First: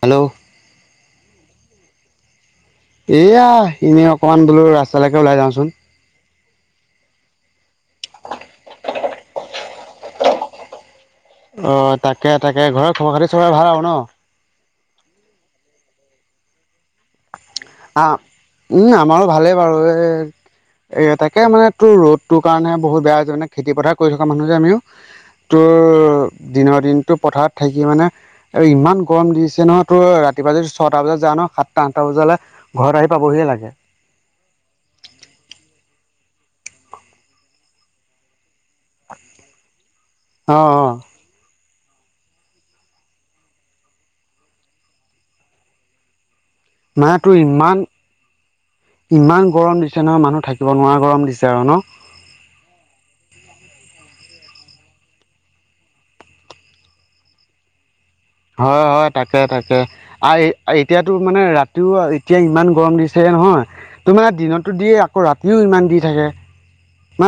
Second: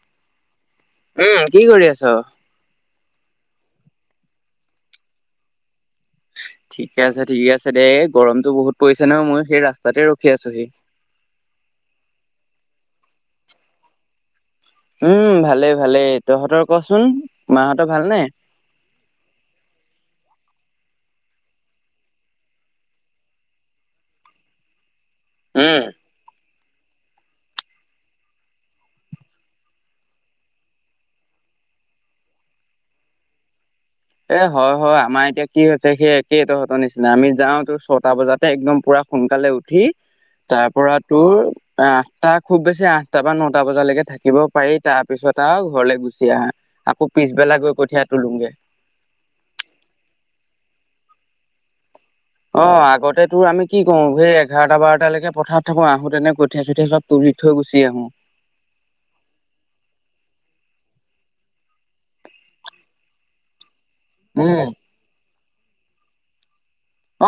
Hello? উম, কি কৰি আছ? এয়া, এনেই অকমান বোলোঁ ৰাস্তালৈকে ওলাই যাওঁছোঁন। ঠিকে আছে, ঠিকে আছে, দে গৰমতটো বহুত পৰিছে নহয়, মইও সেই ৰাস্তাতে ৰখি আছোহি। অ', তাকে তাকে, ঘৰৰ খবৰ খাতি চবৰে ভাল ন'? উম, ভালেই ভালেই, তহঁতৰ কছোঁন মাহঁতৰ আহ ভালনে? উম, আমাৰো ভালেই বাৰু এ এ তাকে মানে তোৰ ৰ'দটোৰ কাৰণে বহুত বেয়া হৈছে মানে, খেতিপথাৰ কৰি থকা মানুহ যে আমিও। তোৰ উম দিনৰ দিনতটো পথাৰত থাকি মানে আৰু ইমান গৰম দিছে নহয়, তোৰ ৰাতিপুৱা যদি ছয়টা বজাত যাৱ ন সাত সাত টা আঠ টা বজালে ঘৰত আহি পাবহিয়ে লাগে। এ হয়, হয়, আমাৰ এতিয়া কি হৈছে, সেই একেই তহতৰ নিচিনা আমি যাও তোৰ ছটা বজাতে একদম পুৰা সোনকালে উঠি অ তাৰ অ পৰা তোৰ আঠটা খুব বেছি আঠটা বা নটা বজালৈকে থাকিব পাৰি, তাৰ পিছত ত ঘৰলেলৈ গুচি আহা আকৌ মানে তোৰ পিছবেলা ইমান গৈ কঠিয়া তোলোগে। ইমান গৰম দিছে নহয় মানুহ থাকিব নোৱাৰা গৰম দিছে আৰু ন'? অ', আগতে তোৰ আমি কি কৰো, সেই এঘাৰটা বাৰটালৈকে পথাৰত থাকো আহোতেনে কঠিয়াই চঠিয়া চব তুলি থৈ গুচি আহো। হয়, হয়, তাকে তাকে। আ এতিয়াতো মানে ৰাতিও এতিয়া ইমান গৰম দিছেহে নহয়। তোৰ মানে উম দিনতো দিয়ে আকৌ ৰাতিও ইমান দি থাকে,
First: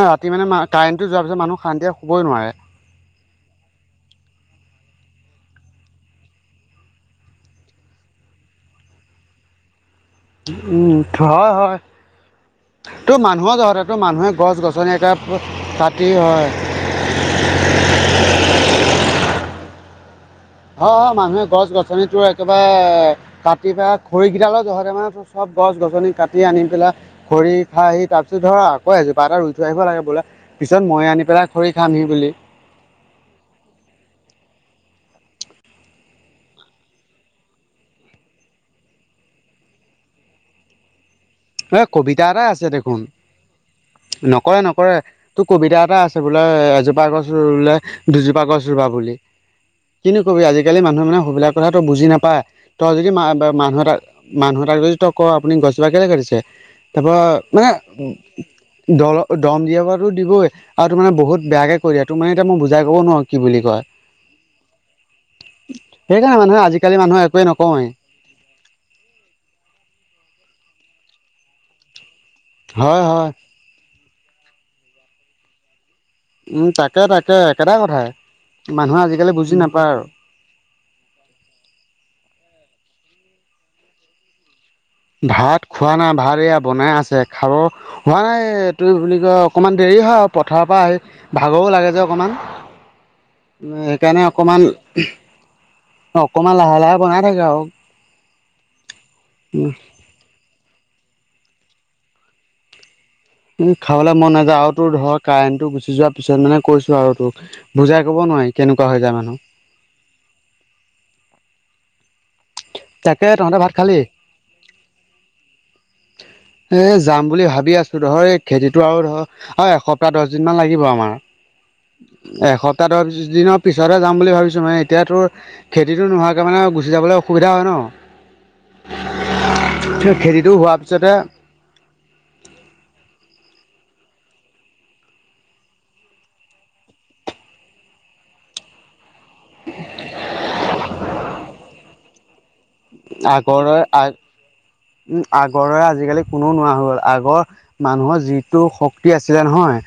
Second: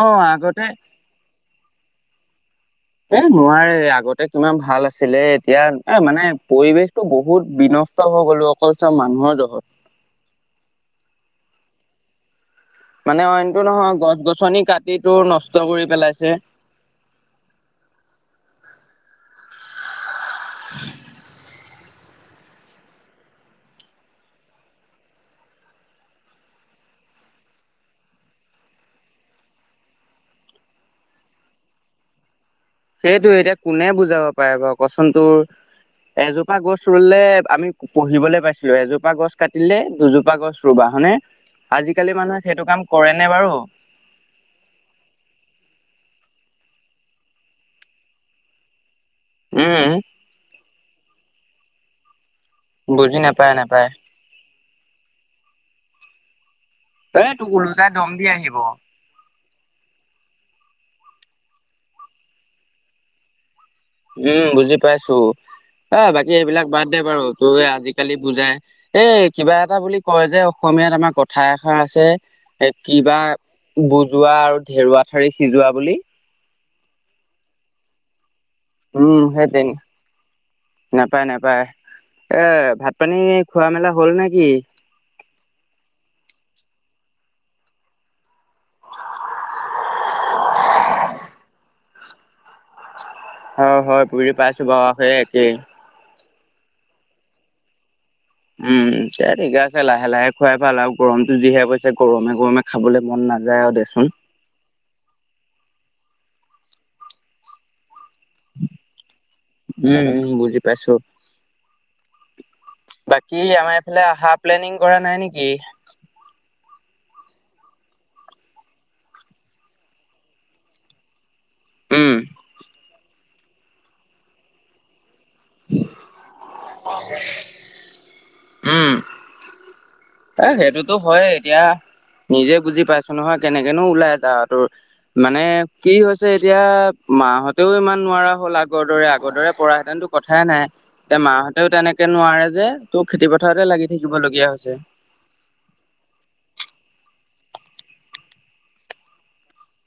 অ ৰাতি মানে আগতে কাৰেণ্ট টো যোৱা পিছত মানুহ শান্তিৰে শুবই নোৱাৰে। এ নোৱাৰে, আগতে কিমান ভাল আছিলে, এতিয়া এ মানে পৰিৱেশতটো বহুত বিনষ্ট হৈ গ'লো অকল চব মানুহৰ জহত। উম, হয়, হয়। তোৰ মানে মানুহৰ অইনটো জহতে নহয় তোৰ মানুহে গছ কাটি গছনি একে তোৰ নষ্ট কৰি কাটি পেলাইছে হয়। অ', অ', মানুহে গছ গছনি তোৰ এক একেবাৰে কাটি পেলাই খৰিকেইদালৰ জহতে মানে চব গছ গছনি কাটি আনি পেলাই খৰি খাই আহি তাৰ পিছত ধৰ আকৌ আহিজো পা এটা ৰুই থৈ আহিব লাগে বোলে পিছত মই আনি পেলাই খৰি খামহি বুলি। সেইটোৱে, এতিয়া কোনে বুজাব পাৰে বাৰু কচোন, তোৰ এজোপা গছ ৰুলে, আমি পঢ়িবলৈ পাইছিলো, এজোপা গছ কাটিলে দুজোপা গছ ৰুৱা হয় নে, এ আজিকালি কবিতা মানুহে এটাই আছে সেইটো কাম দেখোন কৰে নে বাৰু? নকৰে নকৰে। তোৰ কবিতা এটা আছে বোলে এজোপা গছ ৰুলে দুজোপা গছ ৰুবা বুলি। উম। কিনো কবি আজিকালি মানুহ মানে সেইবিলাক কথা তোৰ বুজি নাপায় তই যদি বুজি মা নাপায় মানুহ নাপায় এটা মানুহ এতাক যদি তই ক'ও আপুনি গছজোপা কেলে কাটিছে? তাৰপৰা এ তোক মানে ওলোটাই দম দি আহিব দল দম দিয়াৰো দিবই, আৰু তোৰ মানে বহুত বেয়াকে কৈ দিয়ে, তোৰ মানে এতিয়া মই বুজাই কব নোৱাৰো কি বুলি কয়। উম, বুজি পাইছোঁ। এ বাকী সেইকাৰণে মানুহে এইবিলাক বাদ আজিকালি দে মানুহে বাৰু একোৱে তই নকওঁৱেই আজিকালি বুজাই এই কিবা এটা বুলি কয় যে, অসমীয়াত আমাৰ কথা এষাৰ আছে। এ হয় কিবা হয় বুজোৱা আৰু ধেৰুৱা ঠাৰি সিজোৱা বুলি। উম, তাকে-তাকে একেটা কথাই। মানুহে উম, আজিকালি বুজি সে নাপায় আৰু নাপায়-নাপায় এ ভাত পানী খোৱা মেলা হ'ল নেকি? ভাত খোৱা নাই, ভাত এয়া বনাই আছে খা খোৱা নাই এইটো বুলি কয় অকমান দেৰি হয় আৰু পথাৰৰ পৰা আহি ভাগৰো লাগে যে অকমান। হয় হয় সেইকাৰণে বুজি পাইছো অকমান বাৰু সেই একেই অকমান লাহে-লাহে বনাই থাকে আৰু। উম, দিয়া ঠিকে আছে লাহে-লাহে খুৱাই ভাল আৰু গৰমতো যিহে পৰিছে গৰমে-গৰমে খাবলৈ মন নযায়। উম, খাবলৈ মন নাযায় আৰু তোৰ ধৰ কাৰেণ্টটো গুচি যোৱাৰ পিছত মানে কৈছো আৰু তোক বুজাই ক'ব নোৱাৰি কেনেকুৱা হৈ যায় মানুহ। উম, বুজি পাইছোঁ। তাকে বাকী তহঁতে ভাত আমাৰ খালি এইফালে আহা প্লেনিং কৰা নাই নেকি? এ যাম বুলি ভাবি আছোঁ, ধৰ এই খেতিটো আৰু ধৰ অহ, এসপ্তাহ দহদিন মান লাগিব আমাৰ। উম এসপ্তাহৰ দহদিনৰ পিছতহে যাম বুলি ভাবিছোঁ মানে এতিয়া তোৰ খেতিটো নোহোৱাকে মানে গুচি যাবলৈ অসুবিধা হয় ন'। উম। [unintelligible] এ হোৱাৰ সেইটোতো পিছতে হয় এতিয়া, নিজে বুজি পাইছোঁ নহয় কেনেকেনো ওলাই যাওঁ তোৰ। মানে কি হৈছে এতিয়া মাহঁতেও ইমান নোৱাৰা হ'ল আগৰ দৰে। আগৰ আগৰদৰে পৰাহেঁতেনতো কথাই নাই, এতিয়া মাহঁতেও তেনেকে নোৱাৰে যে। ত' খেতি পথাৰতে লাগি থাকিব লগীয়া হৈছে। উম, আগৰ দৰে আজিকালি কোনো নোৱাৰা হৈ গ'ল। আগৰ মানুহৰ যিটো শক্তি আছিলে নহয়,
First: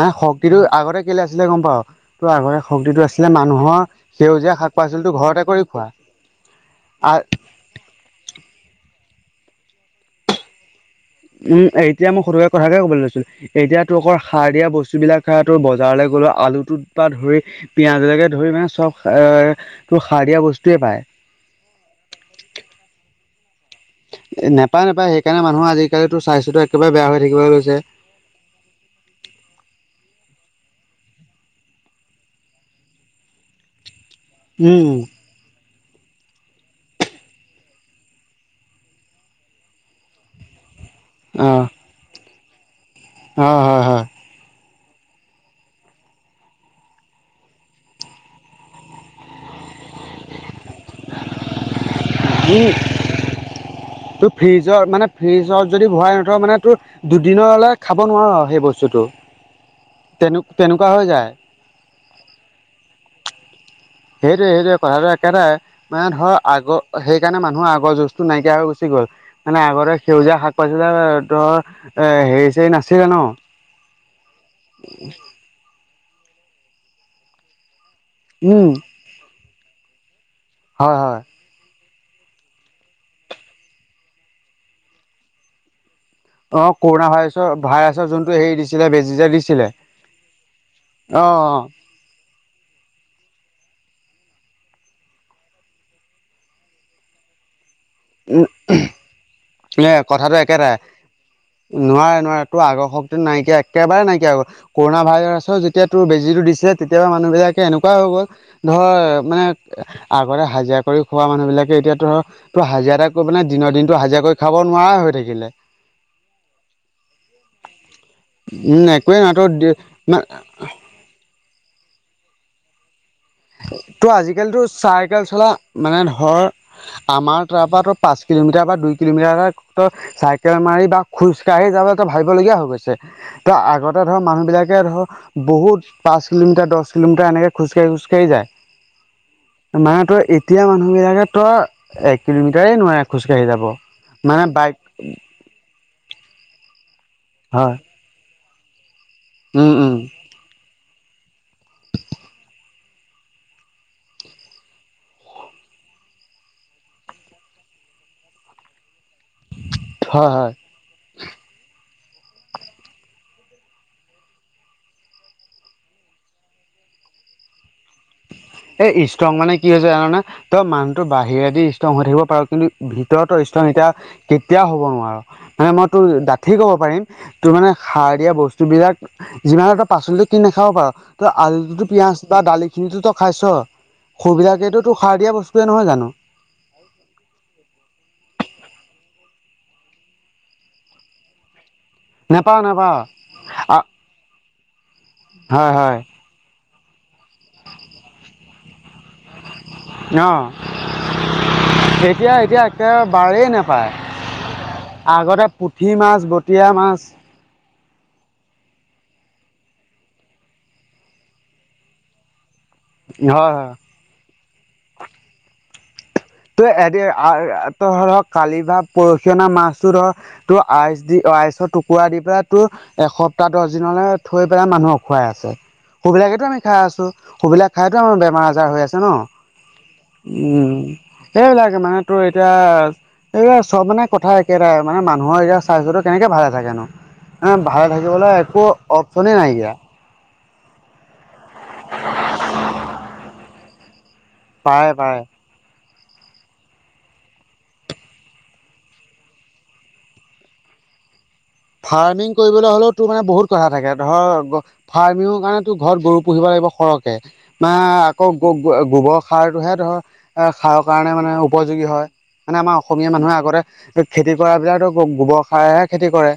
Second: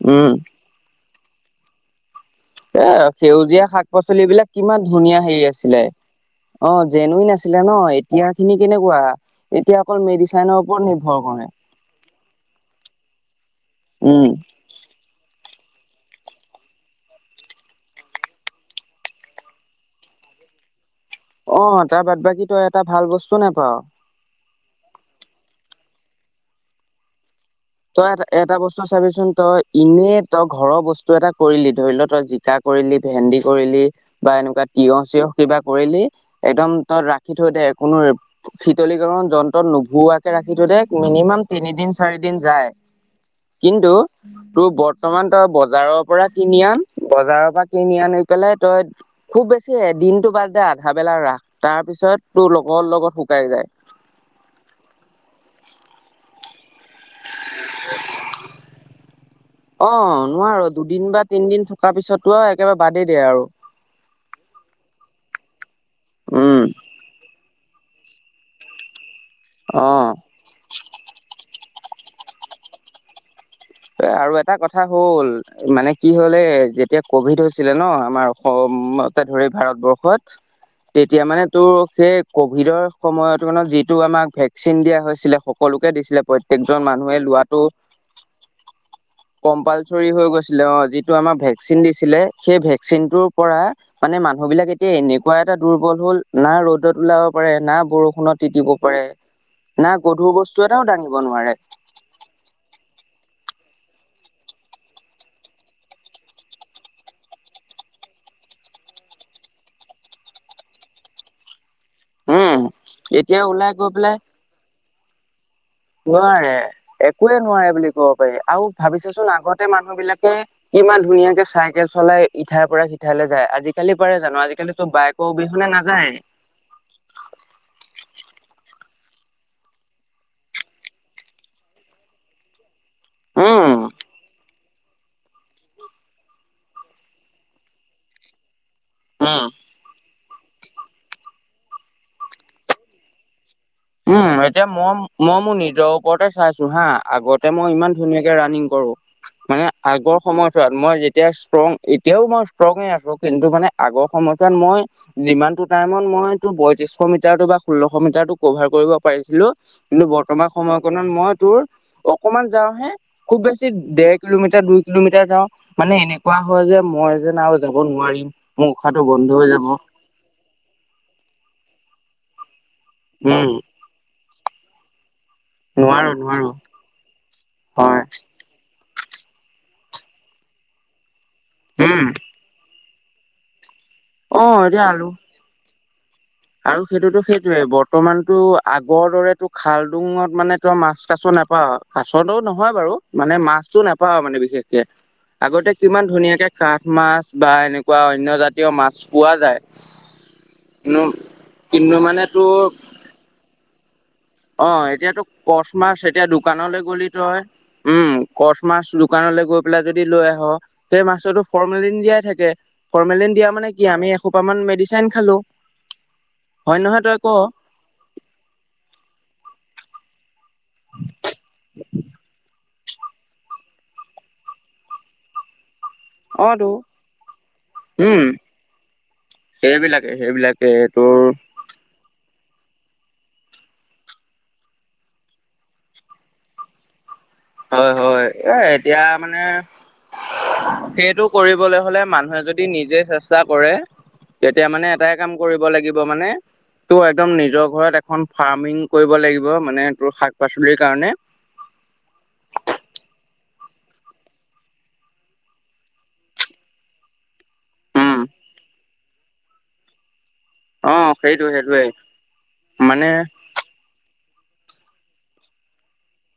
মানে উম শক্তিটো আগতে কেলে আছিলে গম পাওঁয়? ত' আগতে এ শক্তিটো আছিলে সেউজীয়া মানুহৰ শাক পাচলি সেউজীয়া শাক-পাচলিটো ঘৰতে কৰি খোৱা। অহ, জেনওইন আছিলে ন' এতিয়াখিনি কেনেকুৱা, এতিয়া অকল মেডিচেইনৰ ওপৰত নিৰ্ভৰ। কৰে উম, এতিয়া মই সৰুে কথাকে ক'বলৈ লৈছিলোঁ, এতিয়া তোক অকল উম সাৰ দিয়া বস্তুবিলাক এতিয়া বজাৰলৈ গ'লো আলুটোৰ পৰা ধৰি পিয়াজলৈকে ধৰি মানে চব এ তোৰ সাৰ দিয়া বস্তুৱেই পাই। অহ, তাৰ বাদ বাকী তই এটা ভাল বস্তু নাপাওঁ। এ নাপায়-নাপায় সেইকাৰণে মানুহৰ আজিকালি তোৰ স্বাস্থ্যটো একেবাৰে বেয়া হৈ থাকিবলৈ লৈছে। তই এটা-এটা বস্তু চাবিচোন, তই ইনেয়ে তই ঘৰৰ বস্তু এটা কৰিলি ধৰিল তই জিকা কৰিলি, ভেন্দি কৰিলি বা এনেকুৱা উম তিয়হ-চিয়হ কিবা কৰিলি, একদম তই ৰাখি থৈ দে কোনো শীতলীকৰণ যন্ত্ৰত নোঘোৱাকে ৰাখি থৈ দে। মিনিমাম অ তিনিদিন চাৰিদিন যায় হয় হয় কিন্তু হয় তোৰ বৰ্তমান তই বজাৰৰ পৰা কিনি আন, বজাৰৰ পৰা কিনি আনি পেলাই তই খুব বেছি এদিনতটো বাদ দে আধা বেলা ৰাস, তাৰ পিছত তোৰ উম লগৰ লগত শুকাই যায়। তোৰ ফ্ৰিজৰ মানে, ফ্ৰিজত যদি ভৰাই নথওঁ মানে তোৰ দুদিনৰ হ'লে খাব নোৱাৰো সেই বস্তুটো, অ নোৱাৰো তেনে-তেনেকুৱা দুদিন হৈ বা যায়। তিনদিন থকাৰ পিছতো আৰু একেবাৰে বাদেই দিয়ে আৰু। সেইটোৱে-সেইটোৱে কথাটো একেটাই, মানে ধৰ উম আগৰ সেইকাৰণে মানুহৰ আগৰ যু টো নাইকিয়া হৈ গুচি গ'ল, মানে আগৰতে অ' সেউজীয়া শাক [unintelligible] ধৰ হেৰি-চেৰি নাছিলে ন'। আৰু এটা কথা হ'ল মানে কি হ'লে যেতিয়া কভিড হৈছিলে ন' আমাৰ উম অসমতে ধৰি ভাৰতবৰ্ষত। হয় হয় তেতিয়া মানে টো, সেই ক'ভিডৰ সময়ত মানে যিটো আমাক ভেকচিন দিয়া হৈছিলে, সকলোকে দিছিলে। অ', প্ৰত্যেকজন কৰোনা মানুহে লোৱাটো ভাইৰাছৰ-ভাইৰাছৰ যোনটো হেৰি দিছিলে বেজি দিছিলে কম্পালচৰি হৈ গৈছিলে অ', যিটো আমাক ভেকচিন দিছিলে সেই ভেকচিনটোৰ পৰা মানে মানুহবলাক এতিয়া এনেকুৱা এটা দুৰ্বল হ'ল না' ৰ'দত ওলাব পাৰে না' বৰষ ষুণত উম তিতিব পাৰে এ না, গধুৰ কথাটো বস্তু একেটাই এটাও দাঙিব নোৱাৰে। নোৱাৰে নোৱাৰে টোৰ আগৰ শক্তি নাইকিয়া একেবাৰে নাইকিয় হৈ গল কৰোণা ভাইৰাছৰ যেতিয়া তোৰ বেজীটো দিছিলে, তেতিয়া‌ পাই মানুহবিলাকে এনেকুৱাই হৈ গ'ল। ধৰ মানে আগতে হাজিৰা কৰি খোৱা মানুহ বিলাকে এতিয়া ধৰ উম তোৰ হাজিৰা এটা এতিয়া মানে ওলাই দিনৰ গৈ দিনতো পেলাই হাজিৰা কৰি খাব নোৱাৰাই হৈ থাকিলে। নোৱাৰে একোৱে নোৱাৰে বুলি ক'ব পাৰি আৰু উম একোৱেই ভাবিছাচোন নাই তোৰ আগতে মানুহ মানে বিলাকে ইমান ধুনীয়াকে চাইকেল চলাই ইঠাইৰ পৰা সিঠাইলৈ যায়। আজিকালি তো পাৰে জানো আজিকালি তো আজিকালিতো চাইকেল বাইকৰ চলা অবিহনে মানে নাযায় ধৰ আমাৰ তাৰপা তোৰ পাঁচ কিলোমিটাৰ বা দুই কিলোমিটাৰ হয় ত চাইকেল মাৰি বা খোজকাঢ়ি যাবলে ভাবিৱ‌ লগীয়া হৈ গৈছে। ত উম আগতে ধৰ মানুহ বিলাকে ধৰ বহুত পাঁচ কিলোমিটাৰ, দহ কিলোমিটাৰ এনেকে খোজকাঢ়ি, খোজকাঢ়ি যায়। উম। মা তোৰ এতিয়া মানুহ বিলাকে তই এক কিলোমিটাৰেই নোৱাৰে খোজকাাঢ়ি যাব। উম, মানে এতিয়া বাইক মই মই মোৰ নিজৰ ওপৰতে চাইছো হা আগতে মই হয় ইমান ধুনীয়াকে ৰাণিং কৰো মানে উম উম আগৰ সময়ছোৱাত মই যেতিয়া ষ্ট্ৰং এতিয়াও মই ষ্ট্ৰঙে আছোঁ, কিন্তু মানে আগৰ সময়ছোৱাত মই যিমানটো টাইমত মইতো বয়ত্ৰিশ মিটাৰটো বা ষোল্লশ মিটাৰটো কভাৰ কৰিব পাৰিছিলো, কিন্তু হয় বৰ্তমান হয় সময়কণত মই তোৰ অকমান যাওঁহে খুব বেছি ডেৰ কিলোমিটাৰ, দুই কিলোমিটাৰ যাওঁ। মানে এনেকুৱা হয় যে, মই যেন আৰু যাব নোৱাৰিম। মোৰ উশাহটো এই বন্ধ ষ্ট্ৰং হৈ মানে যাব কি হৈছে জাননে? ত' মানুহটো বাহিৰেদি ষ্ট্ৰং হৈ থাকিব পাৰ, কিন্তু ভিতৰতো উম ষ্ট্ৰং এতিয়া কেতিয়াও হ'ব নোৱাৰ। হে মই তোৰ নোৱাৰো নোৱাৰো ডাঠি ক'ব পাৰিম, তোৰ মানে হয় সাৰ দিয়া বস্তু বিলাক যিমানে তই পাচলিটো কিনি নাখাব পাৰ, ত' আলুতো, উম পিঁয়াজ বা দালি খিনিতো তই খাইছ, অ এতিয়া সুইবিলাকেতো আলু সাৰ দিয়া বস্তুৱেই নহয় জানো। আৰু সেইটোতো সেইটোৱেই, বৰ্তমানতো আগৰ দৰেতো খালডুঙত মানে তই মাছ, কাছ নাপাও। কাছটো নেপাও নহয় বাৰু নেপাও মানে মাছটো নাপাও মানে বিশেষকে, হয় আগতে হয় কিমান ধুনীয়াকে কাঠ মাছ বা এনেকুৱা অন্য জাতীয় মাছ পোৱা অ যায় কিন্তু, মানে তোৰ বাৰেই নাপায়। অ', এতিয়াতো কৰ্চ মাছ এতিয়া বটীয়া দোকানলৈ মাছ গ'লি তই, উম। কৰ্চ মাছ দোকানলৈ গৈ পেলাই যদি লৈ আহ, সেই মাছতো ফৰ্মেলিন দিয়াই থাকে। হয় ফৰ্মেলিন দিয়া হয় মানে কি, আমি এসোপা মান মেডিচিন খালো। তো হয় এহতি নহয় তই ক আ আ ৰ কালি বা পৰহি অনা মাছটো ধৰ তোৰ আইচ দি, আইচৰ টুকুৰা দি পেলাই তোৰ এসপ্তাহ, দহ দিনলৈ থৈ পেলাই মানুহক খুৱাই আছে। সুবিলাকেতো অ আমি তো খাই আছোঁ, সুবিলাক খাইটো আমাৰ উম বেমাৰ-আজাৰ হৈ আছে ন। সেইবিলাকে, সেইবিলাকে উম তোৰ সেইবিলাকে মানে তোৰ এতিয়া এইয়া চব মানে কথা একেটাই, মানে মানুহৰ এতিয়া স্বাস্থ্যটো কেনেকে ভালে থাকেনো এ ভালে হয় হয় থাকিবলৈ এ একো এতিয়া অপচনেই মানে নাইকিয়া। সেইটো কৰিবলৈ হলে মানুহে যদি নিজে চেষ্টা কৰে, তেতিয়া পাৰে মানে পাৰে এটাই কাম কৰিব লাগিব। মানে তোৰ একদম নিজৰ ঘৰত এখন ফাৰ্মিং কৰিব লাগিব, মানে তোৰ শাক-পাচলিৰ কাৰণে। ফাৰ্মিং কৰিবলৈ হ'লেও তোৰ মানে বহুত কথা থাকে ধৰ ফাৰ্মিঙৰ কাৰণেতো ঘৰত গৰু পুহিব লাগিব সৰহকে। মা উম আকৌ গোবৰ সাৰটোহে ধৰ এ, সাৰৰ অ কাৰণে মানে সেইটো সেইটোৱে উপযোগী হয়, মানে আমাৰ অসমীয়া মানুহে আগতে খেতি কৰা বিলাকতো গোবৰ সাৰহে খেতি কৰে।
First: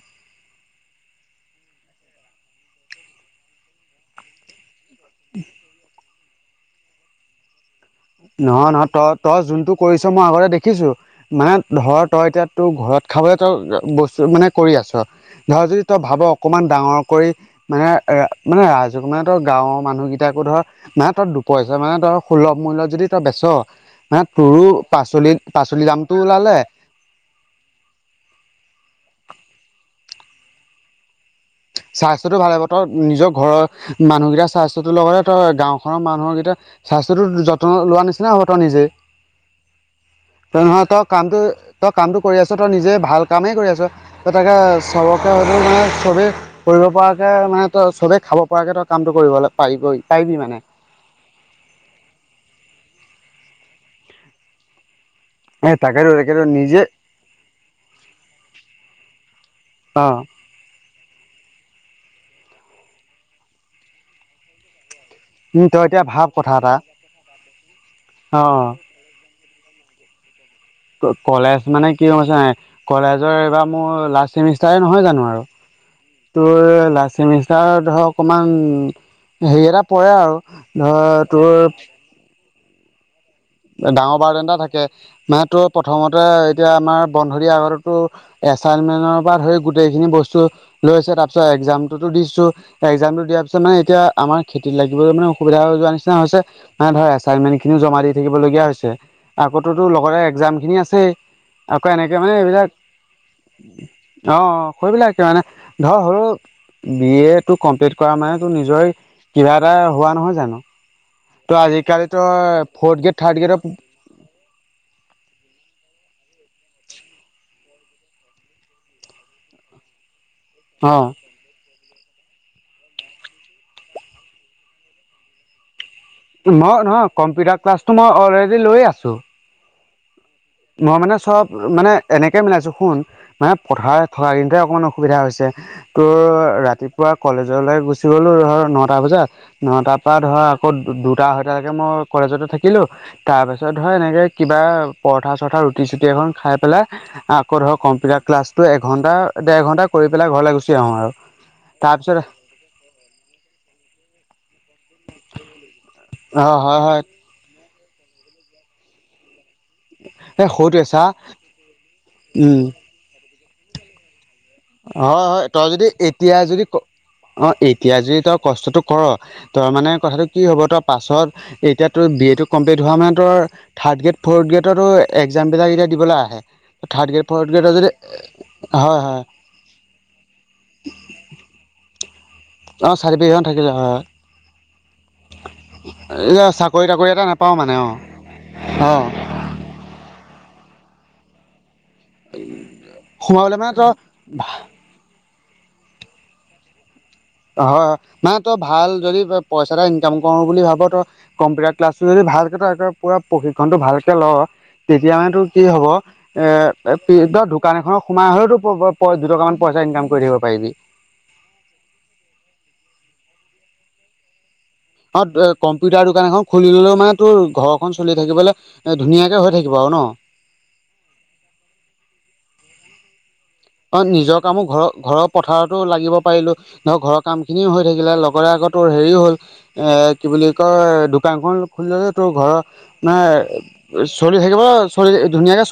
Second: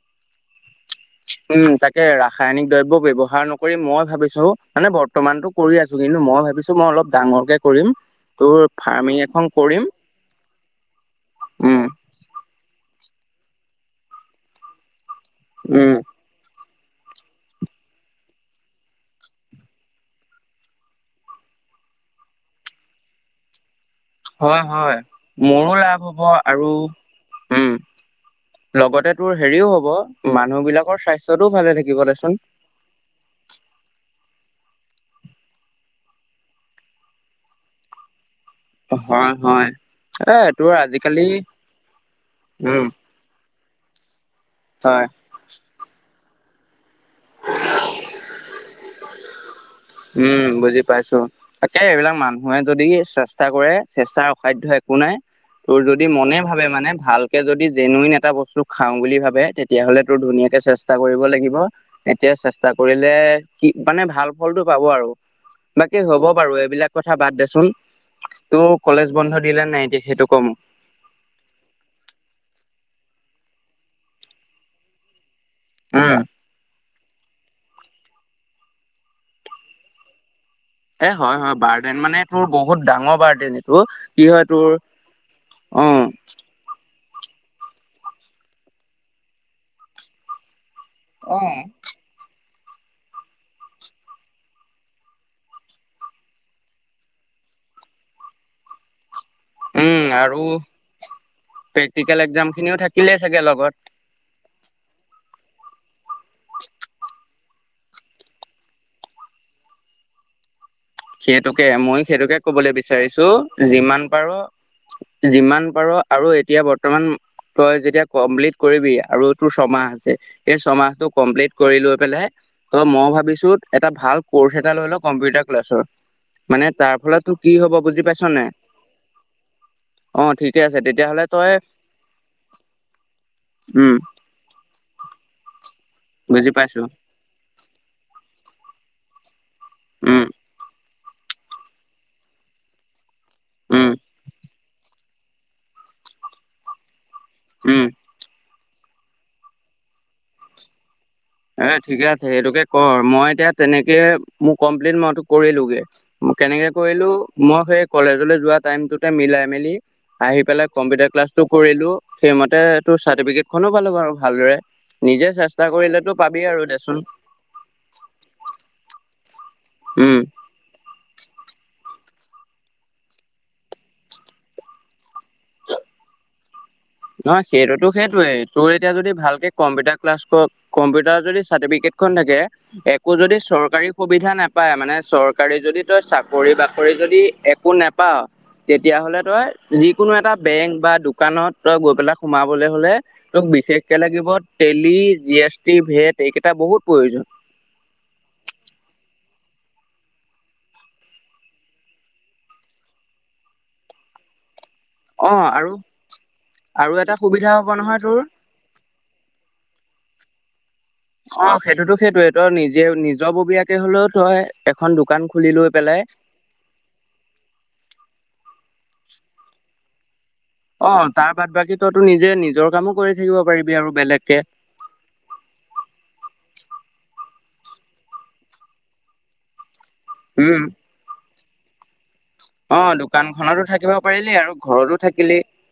উম, তাকে ৰাসায়নিক দ্ৰব্য ব্যাৱহাৰ নকৰি মই ভাবিছো মানে বৰ্তমানতটো কৰি আছো। কিন্তু মই ভাবিছোঁ মই অলপ ডাঙৰকে কৰিম। তোৰ নহয় নহয় তই ফাৰ্মিং তই এখন যোনটো কৰিম কৰিছ মই আগতে দেখিছোঁ, মানে উম ধৰ তই এতিয়া তোৰ ঘৰত খাবলৈ তই বস্তু মানে কৰি আছ, ধৰ যদি উম তই ভাব অকণমান ডাঙৰ কৰি মানে মানে ৰাজহক মানে ধৰ গাঁৱৰ মানুহকেইটাকো ধৰ মানে তই দুপইচা মানে তই সুলভ মূল্যত যদি তই বেচ মানে হয় তোৰো হয় পাচলিত মোৰো পাচলি লাভ দামটো হ'ব ওলালে আৰু উম, লগতে তোৰ হেৰিও হ'ব মানুহবিলাকৰ স্বাস্থ্য স্বাস্থ্যটো ভালে হ'ব তই নিজৰ ঘৰৰ মানুহকেইটাৰ স্বাস্থ্যটোৰ লগতে তই গাঁওখনৰ মানুহকেইটা স্বাস্থ্যৰো যত্ন লোৱা নি নিচিনা হ'ব তই নিজে। হয় হয়। এ তই তোৰ নহয় তই আজিকালি কামটো তই কামটো কৰি আছ তই উম নিজে ভাল কামেই কৰি আছ, ত' তাকে হয় চবকে হয়তো মানে চবেই কৰিব পৰাকে মানে তই চবেই খাব পৰাকে তই কামটো কৰিব লা উম বুজি পাইছোঁ। তাকে এইবিলাক মানুহে যদি চেষ্টা কৰে চেষ্টাৰ অসাধ্য কো নাই। এ তোৰ যদি তাকেতো মনে তাকেতো ভাবে নিজে মানে ভালকে যদি জেনুৱন এটা বস্তু খাও বুলি ভাবে তেতিয়াহ'লে অ তোৰ ধুনীয়া চেষ্টা কৰিব লাগিব, এতিয়া চেষ্টা কৰিলে কি মানে ভাল ফলটো পাব আৰু। উম তই এতিয়া বাকী হ'ব ভাব কথা বাৰু এটা এইবিলাক কথা বাদ দেচোন। অ তোক কলেজ বন্ধ দিলে নাই এতিয়া সেইটো ক' মোক? কলেজ মানে কি হৈছে কলেজৰ এইবাৰ মোৰ লাষ্ট চেমিষ্টাৰে নহয় জানো আৰু? উম। তোৰ লাষ্ট চেমিষ্টাৰ ধৰ অকমান হেৰি এটা পৰে আৰু। এ ধৰ হয় হয় তোৰ বাৰ্ডেন মানে তোৰ বহুত বাৰ্ট ডাঙৰ বাৰ্ডেন এটা থাকে, মানে তোৰ অ প্ৰথমতে এতিয়া আমাৰ বন্ধ দিয়াৰ আগতো এচাইনমেন্টৰ পৰা ধৰি গোটেইখিনি বস্তু লৈছে তাৰপিছত এক্সাম টোতো দিছোঁ, এক্সামটো দিয়াৰ পিছত মানে এতিয়া আমাৰ খেতিত লাগিবলৈ মানে অসুবিধা হৈ যোৱা নিচিনা হৈছে নাই ধৰ এচাইনমেণ্টখিনিও জমা দি থাকিবলগীয়া হৈছে। আকৌতো উম লগতে আৰু এক্সামখিনি আছেই আকৌ এনেকে প্ৰেক্টিকেল মানে এক্জাম এইবিলাক খিনিও থাকিলেই চাগে লগত অ', অ' কৰিববিলাকে মানে ধৰ হৰু বি এড টো কমপ্লিট কৰা মানে তোৰ নিজৰে কিবা এটা হোৱা নহয় জানো? ত সেইটোকে, মই আজিকালি তই সেইটোকে কবলৈ ফৰ্থ গ্ৰেড বিচাৰিছোঁ থাৰ্ড গ্ৰেডৰ যিমান পাৰ যিমান পাৰ আৰু এতিয়া বৰ্তমান তই যেতিয়া কমপ্লিট কৰিবি আৰু তোৰ ছমাহ আছে সেই অ ছমাহটো কমপ্লিট কৰি লৈ পেলাই ত' মই ভাবিছোঁ এটা ভাল কৰ্চ এটা লৈ ল' কম্পিউটাৰ ক্লাছৰ। মানে মই তাৰ নহয় ফলত তোৰ কি কম্পিউটাৰ হ'ব ক্লাছটো বুজি মই পাইছ নাই অলৰেডি লৈ আছোঁ। অ' ঠিকে আছে। মই মানে তেতিয়াহ'লে চব তই মানে এনেকে মিলাইছয় শুন মানে উম পথাৰ হয় হেণ্টোৱে অকণমান অসুবিধা হৈছে, তোৰ বুজি পাইছো ৰাতিপুৱা কলেজলৈ গুচি গ'লোঁ ধৰ নটা বজাত, নটাৰপৰা উম ধৰ আকৌ দুটা আৰৈটালৈকে মই কলেজতে থাকিলোঁ তাৰপাছত উম ধৰ এনেকৈ কিবা পৰঠা-চৰঠা ৰুটি চুটি এখন খাই পেলাই, আকৌ উম ধৰক কম্পিউটাৰ ক্লাছ টো এঘন্ট, দেৰ ঘণ্টা কৰি পেলাই ঘৰলৈ গুচি আহো আৰু। এ, ঠিকে তাৰপিছত আছে সেইটোকে ক'ৰ মই এতিয়া তেনেকে, মোৰ কমপ্লেইন ম কৰিলোগে, অ কেনেকে হয় হয় কৰিলো, মই সেই কলেজলৈ যাৱা টাইম টোত মিলাই-মেলি আহি, এই পেলাই সৌটোৱে চা কম্পিউটাৰ ক্লাছটো কৰিলো উম সেইমতে ত, চাৰ্টিফিকেটখনো পালো বাৰু ভালদৰে। হয়, নিজে হয়। চেষ্টা তই যদি এ কৰিলেতো এতিয়া পাবি আৰু যদি দেচোন অ, এতিয়া যদি তই কষ্টটো কৰ তই মানে উম। কথাটো কি হ'ব তই পাছত, এতিয়া তোৰ বি এটো কমপ্লিট হোৱা মানে তৰ থাৰ্ড গ্ৰেড, ফৰ্থ গ্ৰেডতো, একযামবিলাকো এতিয়া দিবলৈ আহে। থাৰ্ড গ্ৰেড নহয় ফ'ৰ্থ গ্ৰেডৰ সেইটোতো, যদি সেইটয়েই তোৰ এতিয়া হয় যদি হয় ভালকে কম্পিউটাৰ ক্লাছ ক, কম্পিউটাৰ যদি চাৰ্টিফিকেট খন থাকে অঁ একো যদি চাৰ্টিফিকেটখন থাকিলে চৰকাৰী হয় সুবিধা ন পাই, মানে চৰকাৰী যদি তই হয় চাকৰি বাকৰি তাকৰি যদি এটা নাপাওঁ মানে একো অঁ নোপাও অঁ তেতিয়াহ'লে তই যিকোনো এটা বেংক বা দোকানত তই গৈ পেলা সোমাবলৈ হ'লে তোক সোমাবলৈ মানে বিশষকে তই লাগিব তেত দি, এছ, টি, ভেট, এইকেইটা বহুত প্ৰয়োজন। হয় হয়, নাই তই ভাল যদি পইচা এটা ইনকাম কৰো বুলি ভাব ত কম্পিউটাৰ ক্লাছটো যদি ভালকে ত পুৰা প্ৰশিক্ষণটো ভালকে ল, তেতিয়া মান তোৰ অ' কি আৰু হ'ব এ, আৰু পি, এটা তই সুবিধা হ'ব দোকান এখনত নহয় তোৰ সোমাই হ'লেও প-প পই দুটকামান পইচা ইনকাম কৰি থাকিব পাৰিবি। অ, সেইটোতো সেইটোৱে তই নিজে-নিজৰ ববীয়াকে হ'লেও তই এখন অ দোকান খুলি লৈ কম্পিউটাৰ পেলাই দোকান এখন খুলি ল'লেও মানে তোৰ ঘৰখন চলি থাকিবলৈ ধুনীয়াকৈ হৈ থাকিব আৰু ন অ, তাৰ বাদ বাকী তইতো নিজে নিজৰ কামো কৰি থাকিব পাৰিব অ, নিজৰ কামো ঘৰ ঘৰৰ পথাৰতো লাগিব পাৰিলোঁ, ধৰক ঘৰৰ কামখিনিও হৈ থাকিলে, লগতে আক তোৰ হেৰিও হ'ল এ কি বুলি উম। কয়, দোকানখন খুলিল'লে তোৰ ঘৰৰ অ মানে দোকানখনতো থাকিব পাৰিলি চলি আৰু থাকিব, ঘৰতো চলি থাকিলি। ধুনীয়াকে চ